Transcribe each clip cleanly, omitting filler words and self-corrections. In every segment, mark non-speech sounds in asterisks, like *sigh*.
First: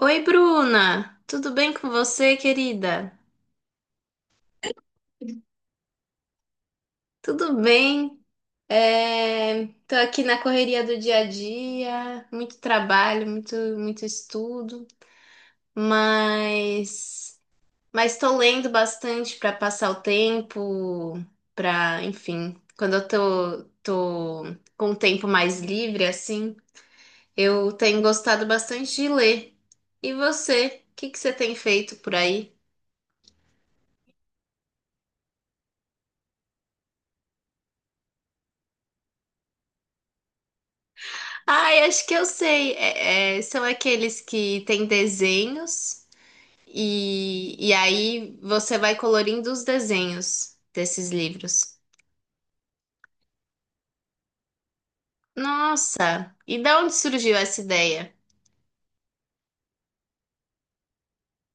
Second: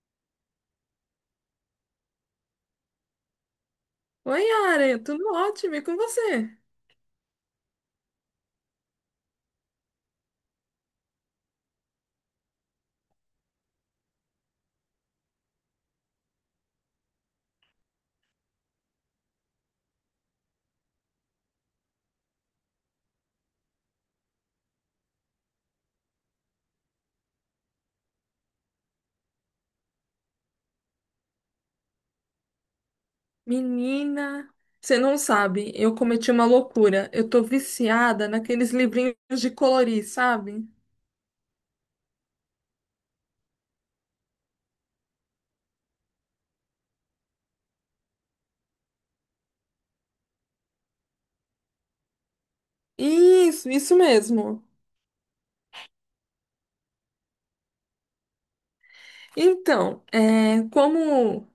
Oi, Bruna! Tudo bem com você, querida? Oi, Yara, tudo ótimo, e com você? Tudo bem? Tô aqui na correria do dia a dia, muito trabalho, muito, muito estudo, mas mas estou lendo bastante para passar o tempo, para, enfim, quando eu tô com o tempo mais livre, assim, eu tenho gostado bastante de ler. E você? O que que você tem feito por aí? Menina, você não sabe, eu cometi uma loucura. Eu tô viciada naqueles livrinhos de colorir, sabe? Ai, acho que eu sei. São aqueles que têm desenhos e aí você vai colorindo os desenhos desses livros. Isso mesmo. Nossa! E da onde surgiu essa ideia? Então, como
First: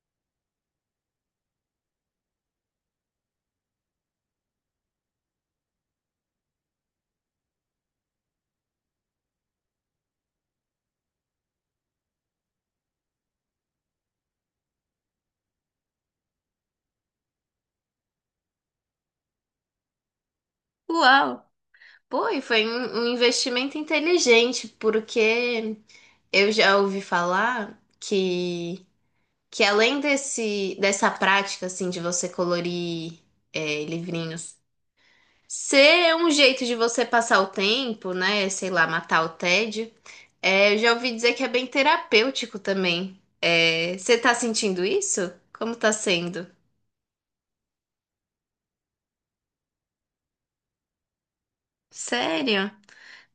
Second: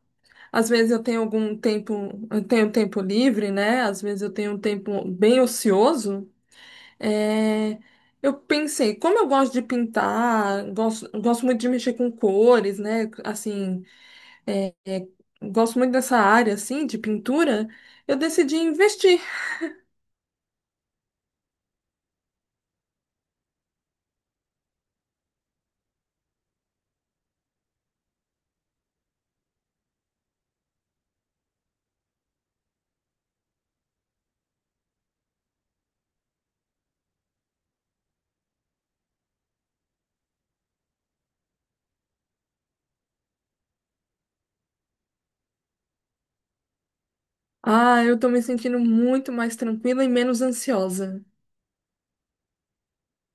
às vezes eu tenho algum tempo, eu tenho tempo livre, né? Às vezes eu tenho um tempo bem ocioso. é, eu pensei, como eu gosto de pintar, gosto muito de mexer com cores, né? Assim, é, é, gosto muito dessa área, assim, de pintura, eu decidi investir. Uau! Pô, e foi um investimento inteligente, porque eu já ouvi falar que além dessa prática assim, de você colorir livrinhos ser um jeito de você passar o tempo, né? Sei lá, matar o tédio. É, eu já ouvi dizer que é bem terapêutico também. É, você tá sentindo isso? Como tá sendo? Ah, eu tô me sentindo muito mais tranquila e menos ansiosa. Sério?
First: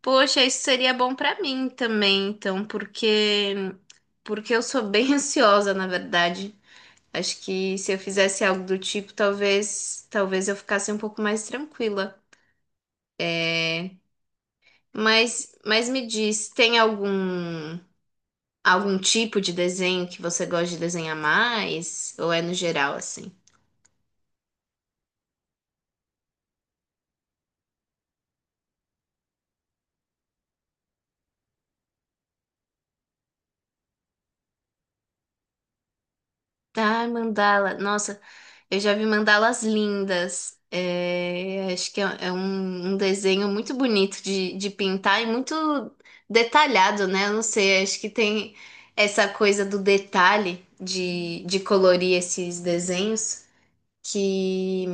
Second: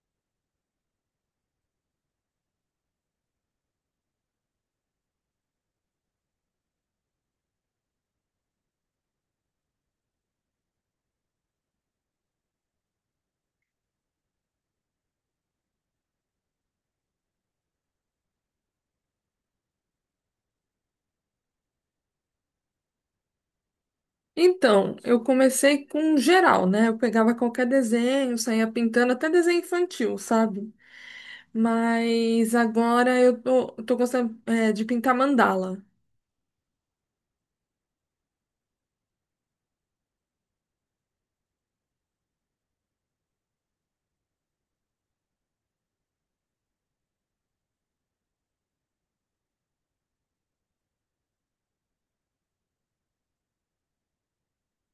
Poxa, isso seria bom pra mim também, então, porque eu sou bem *laughs* ansiosa, na verdade. Acho que se eu fizesse algo do tipo, talvez eu ficasse um pouco mais tranquila. Mas me diz, tem algum tipo de desenho que você gosta de desenhar mais? Ou é no geral assim? Então, eu comecei com geral, né? Eu pegava qualquer desenho, saía pintando, até desenho infantil, sabe? Mas agora eu tô gostando, de pintar mandala. Ah, mandala. Nossa, eu já vi mandalas lindas. É, acho que é um desenho muito bonito de pintar e muito detalhado, né? Eu não sei, acho que tem essa coisa do detalhe de colorir esses desenhos que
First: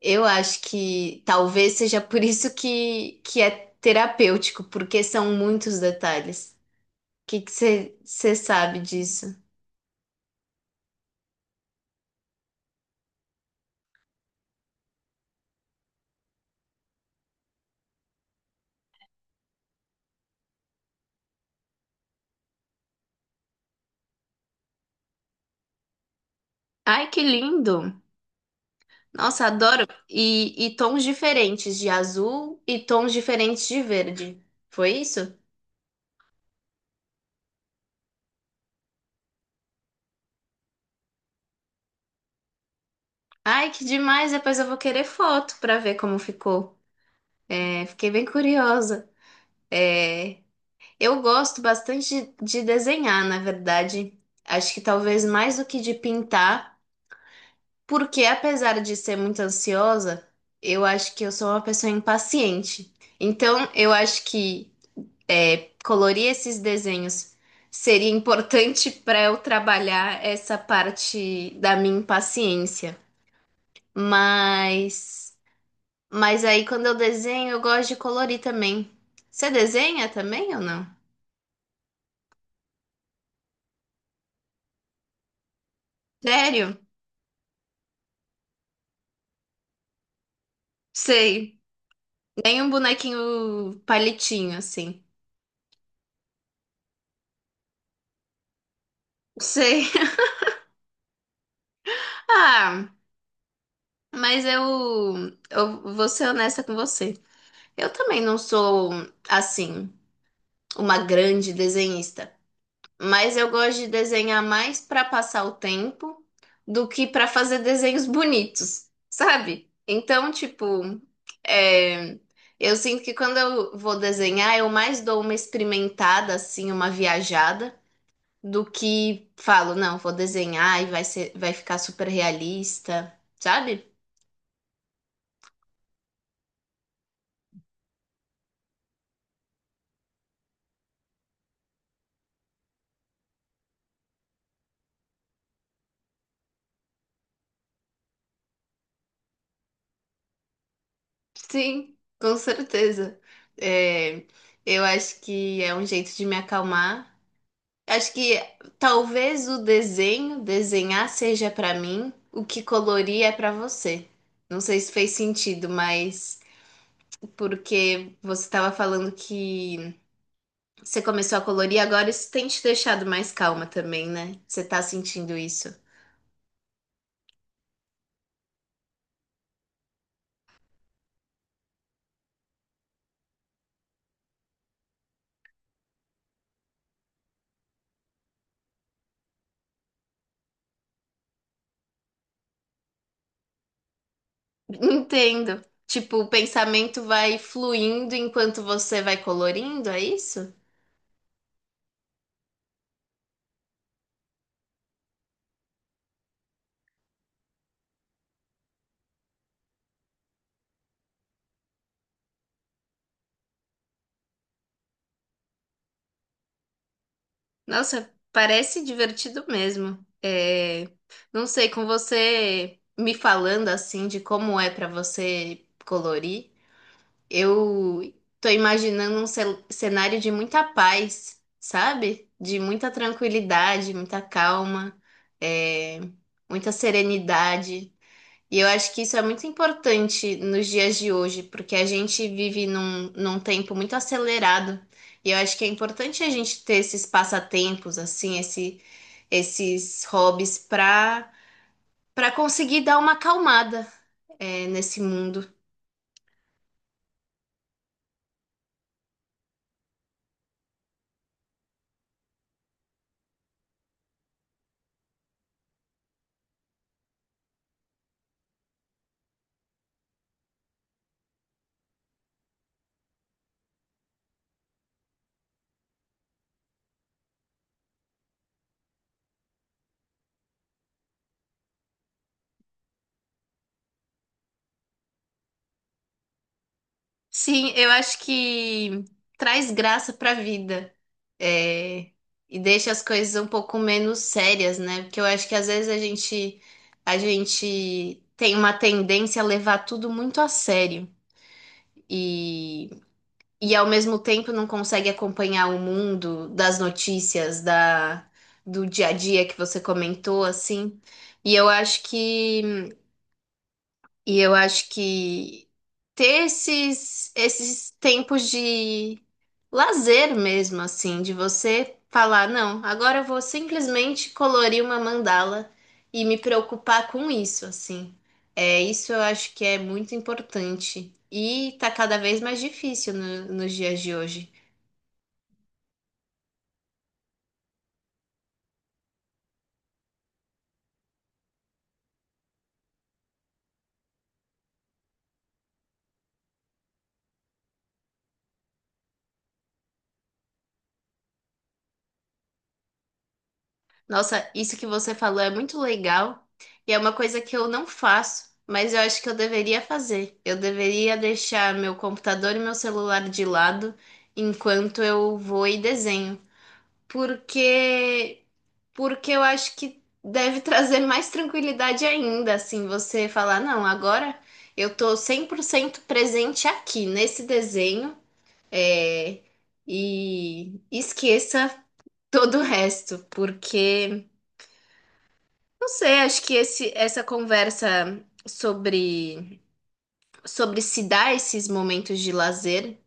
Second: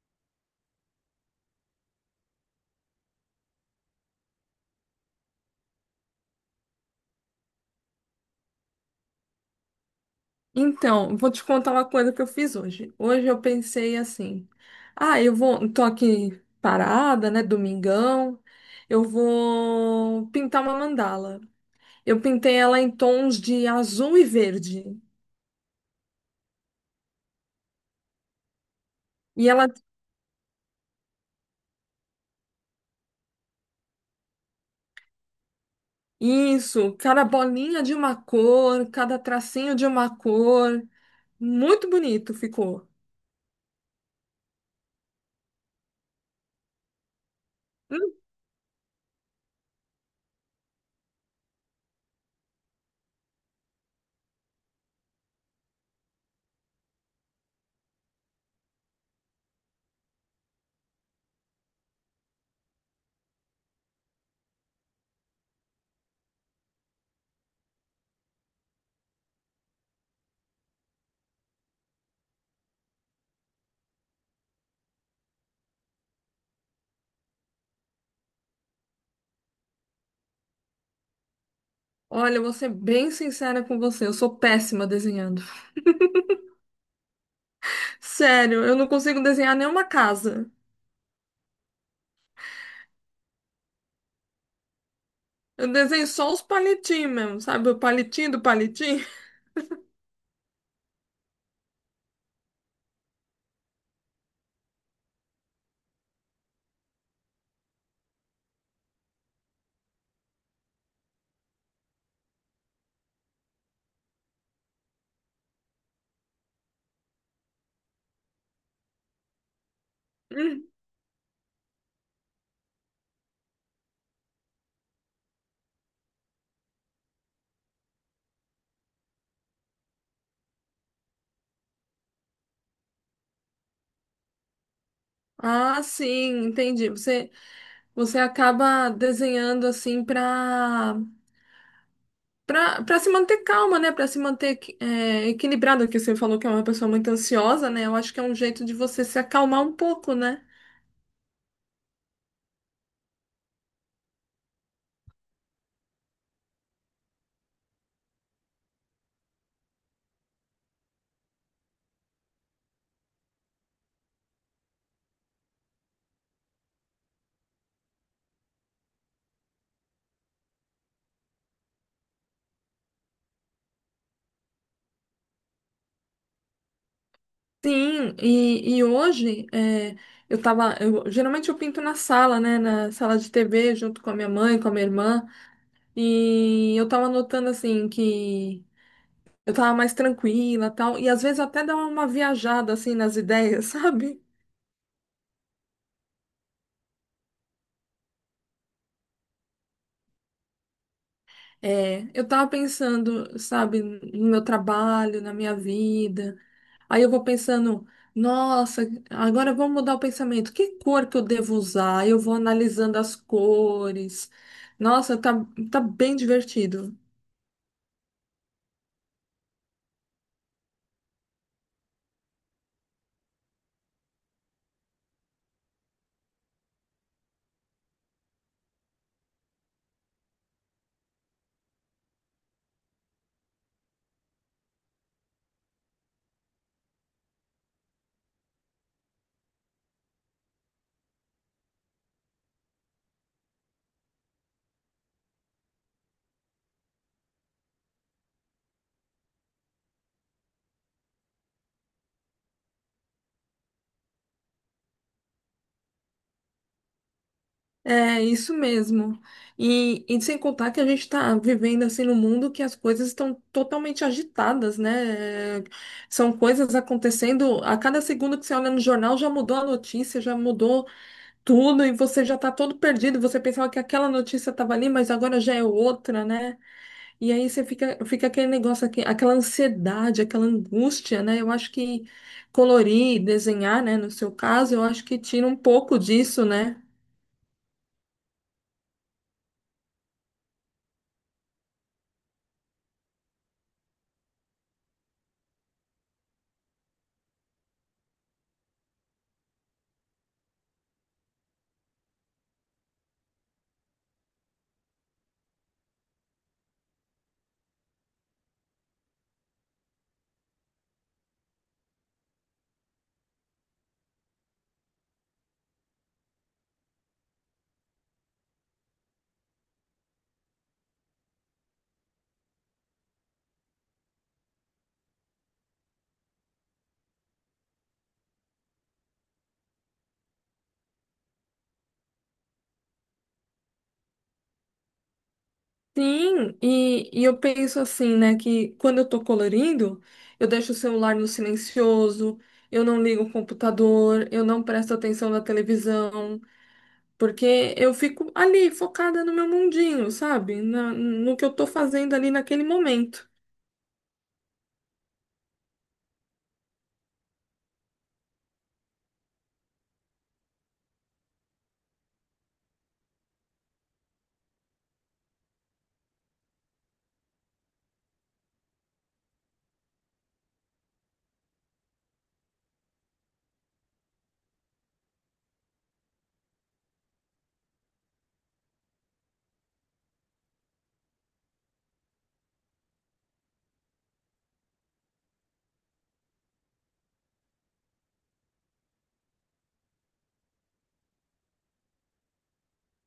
eu acho que talvez seja por isso que é terapêutico, porque são muitos detalhes. Que você sabe disso? Então, vou te contar uma coisa que eu fiz hoje. Hoje eu pensei assim: ah, tô aqui parada, né, domingão, eu vou pintar uma mandala. Eu pintei ela em tons de azul e verde. Ai, que lindo! Nossa, E ela, adoro. E tons diferentes de azul e tons diferentes de verde. Foi isso? isso, cada bolinha de uma cor, cada tracinho de uma cor. Muito bonito ficou. Ai, que demais! Depois eu vou querer foto para ver como ficou. É, fiquei Hum. bem curiosa. É, eu gosto bastante de desenhar, na verdade. Acho que talvez mais do que de pintar, porque apesar de ser muito ansiosa, eu acho que eu sou uma pessoa impaciente. Então, eu acho que colorir esses desenhos seria importante *laughs* para eu trabalhar essa parte da minha impaciência. Mas, mas aí quando eu desenho, eu gosto de colorir também. Você desenha também ou não? Olha, eu vou ser bem sincera com você, eu sou péssima desenhando. Sério? Sério, eu não consigo desenhar nenhuma casa. Sei. Nem um bonequinho palitinho assim. Eu desenho só os palitinhos mesmo, sabe? O palitinho do palitinho. *laughs* Sei. *laughs* Ah, mas eu vou ser honesta com você. Eu também não sou assim uma grande desenhista. Mas eu gosto de desenhar mais para passar o tempo do que para fazer desenhos bonitos, sabe? Então, Hum. tipo, é, eu sinto que quando eu vou desenhar, eu mais dou uma experimentada, assim, uma viajada, do que falo, não, vou desenhar e vai ser, vai ficar super realista, sabe? Ah, sim, entendi. Você acaba desenhando assim pra se manter calma, né? Pra se manter equilibrada, que você falou que é uma pessoa muito ansiosa, né? Eu acho que é um jeito de você se acalmar um pouco, né? Sim, com certeza. É, eu acho que é um jeito de me acalmar. Acho que talvez o desenho, desenhar seja pra mim, o que colorir é pra você. Não sei se fez sentido, mas porque você estava falando que você começou a colorir, agora isso tem te deixado mais calma também, né? Você tá sentindo isso. Sim, e hoje geralmente eu pinto na sala, né? Na sala de TV, junto com a minha mãe, com a minha irmã. E eu tava notando assim que. Eu tava mais tranquila, tal, e às vezes até dá uma viajada assim nas ideias, *laughs* sabe? Entendo. Tipo, o pensamento vai fluindo enquanto você vai colorindo, é isso? É, eu tava pensando, sabe, no meu trabalho, na minha vida. Aí eu vou pensando, nossa, agora eu vou mudar o pensamento. Que cor que eu devo usar? Eu vou analisando as cores. Nossa, tá bem divertido. Nossa, parece divertido mesmo. É, não sei, com você me falando assim de como é pra você colorir, eu tô imaginando um cenário de muita paz, sabe? De muita tranquilidade, muita calma, é, muita serenidade. E eu acho que isso é muito importante nos dias de hoje, porque a gente vive num tempo muito acelerado. E eu acho que é importante a gente ter esses passatempos, assim, esses hobbies para conseguir dar uma acalmada, nesse mundo. É isso mesmo. E sem contar que a gente está vivendo assim num mundo que as coisas estão totalmente agitadas, né? São coisas acontecendo a cada segundo que você olha no jornal já mudou a notícia, já mudou tudo e você já está todo perdido. Você pensava que aquela notícia estava ali, mas agora já é outra, né? E aí você fica aquele negócio aqui, aquela ansiedade, aquela angústia, né? Eu acho que colorir, desenhar, né? No seu caso, eu acho que tira um pouco disso, né? Sim, eu acho que traz graça pra vida. É, e deixa as coisas um pouco menos sérias, né? Porque eu acho que às vezes a gente tem uma tendência a levar tudo muito a sério e e ao mesmo tempo não consegue acompanhar o mundo das notícias da do dia a dia que você comentou assim. E eu acho que e eu acho que ter esses tempos de lazer mesmo, assim, de você falar, não, agora eu vou simplesmente colorir uma mandala e me preocupar com isso, assim. É, isso eu acho que é muito importante. E tá cada vez mais difícil nos dias de hoje. Sim, e eu penso assim, né, que quando eu tô colorindo, eu deixo o celular no silencioso, eu não ligo o computador, eu não presto atenção na televisão, porque eu fico ali focada no meu mundinho, sabe? No que eu tô fazendo ali naquele momento. Nossa, isso que você falou é muito legal e é uma coisa que eu não faço, mas eu acho que eu deveria fazer. Eu deveria deixar meu computador e meu celular de lado enquanto eu vou e desenho, porque porque eu acho que deve *laughs* trazer mais tranquilidade ainda, assim, você falar, não, agora eu tô 100% presente aqui nesse desenho, é, e esqueça todo o resto, porque não sei, acho que essa conversa sobre, sobre se dar esses momentos de lazer,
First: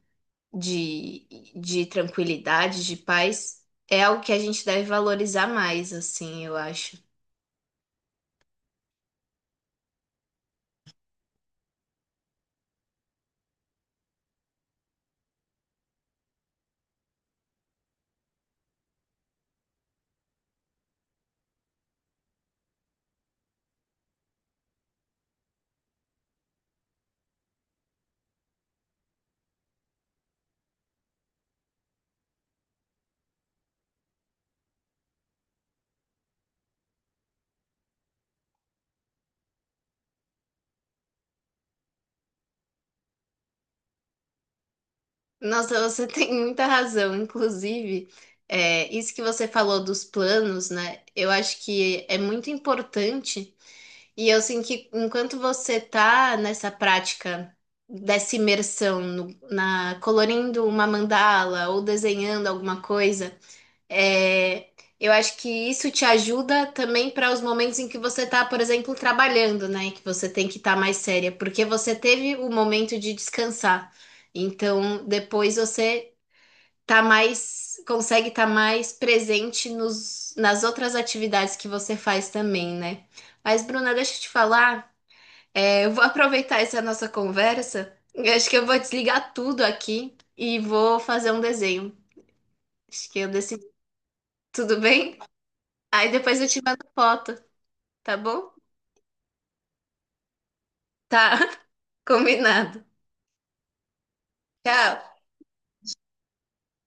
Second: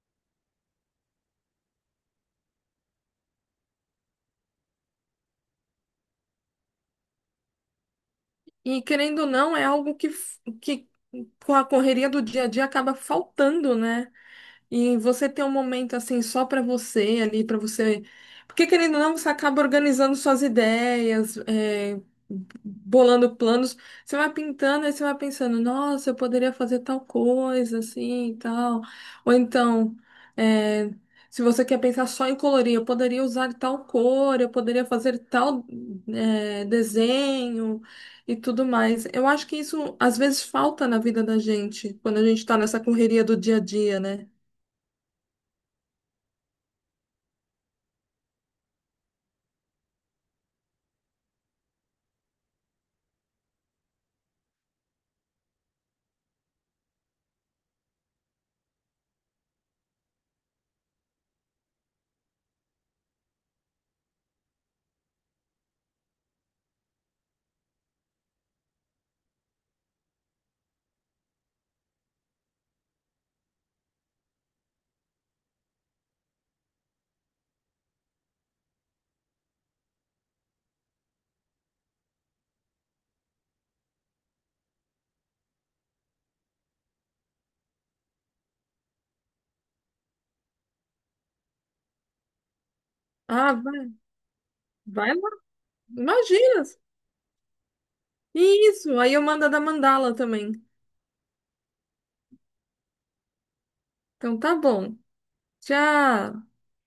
de, de tranquilidade, de paz, é algo que a gente deve valorizar mais, assim, eu acho. E querendo ou não, é algo que, com a correria do dia a dia acaba faltando, né? E você ter um momento assim só para você ali, para você. Porque querendo ou não, você acaba organizando suas ideias, bolando planos. Você vai pintando e você vai pensando, nossa, eu poderia fazer tal coisa, assim e tal. Ou então, é, se você quer pensar só em colorir, eu poderia usar tal cor, eu poderia fazer tal, desenho e tudo mais. Eu acho que isso às vezes falta na vida da gente, quando a gente está nessa correria do dia a dia, né? Nossa, você *laughs* tem muita razão. Inclusive, é, isso que você falou dos planos, né? Eu acho que é muito importante. E eu sinto que enquanto você tá nessa prática dessa imersão na colorindo uma mandala ou desenhando alguma coisa, é, eu acho que isso te ajuda também para os momentos em que você tá, por exemplo, trabalhando, né? Que você tem que estar mais séria, porque você teve o momento de descansar. Então, depois você tá mais, consegue estar mais presente nas outras atividades que você faz também, né? Mas, Bruna, deixa eu te falar. É, eu vou aproveitar essa nossa conversa. Eu acho que eu vou desligar tudo aqui e vou fazer um desenho. Acho que eu Ah, decidi. vai, Tudo vai bem? lá. Aí depois eu te Imagina! mando foto, tá bom? Isso, aí eu mando a da mandala também. Tá, *laughs* combinado. Então tá bom. Tchau. Tchau.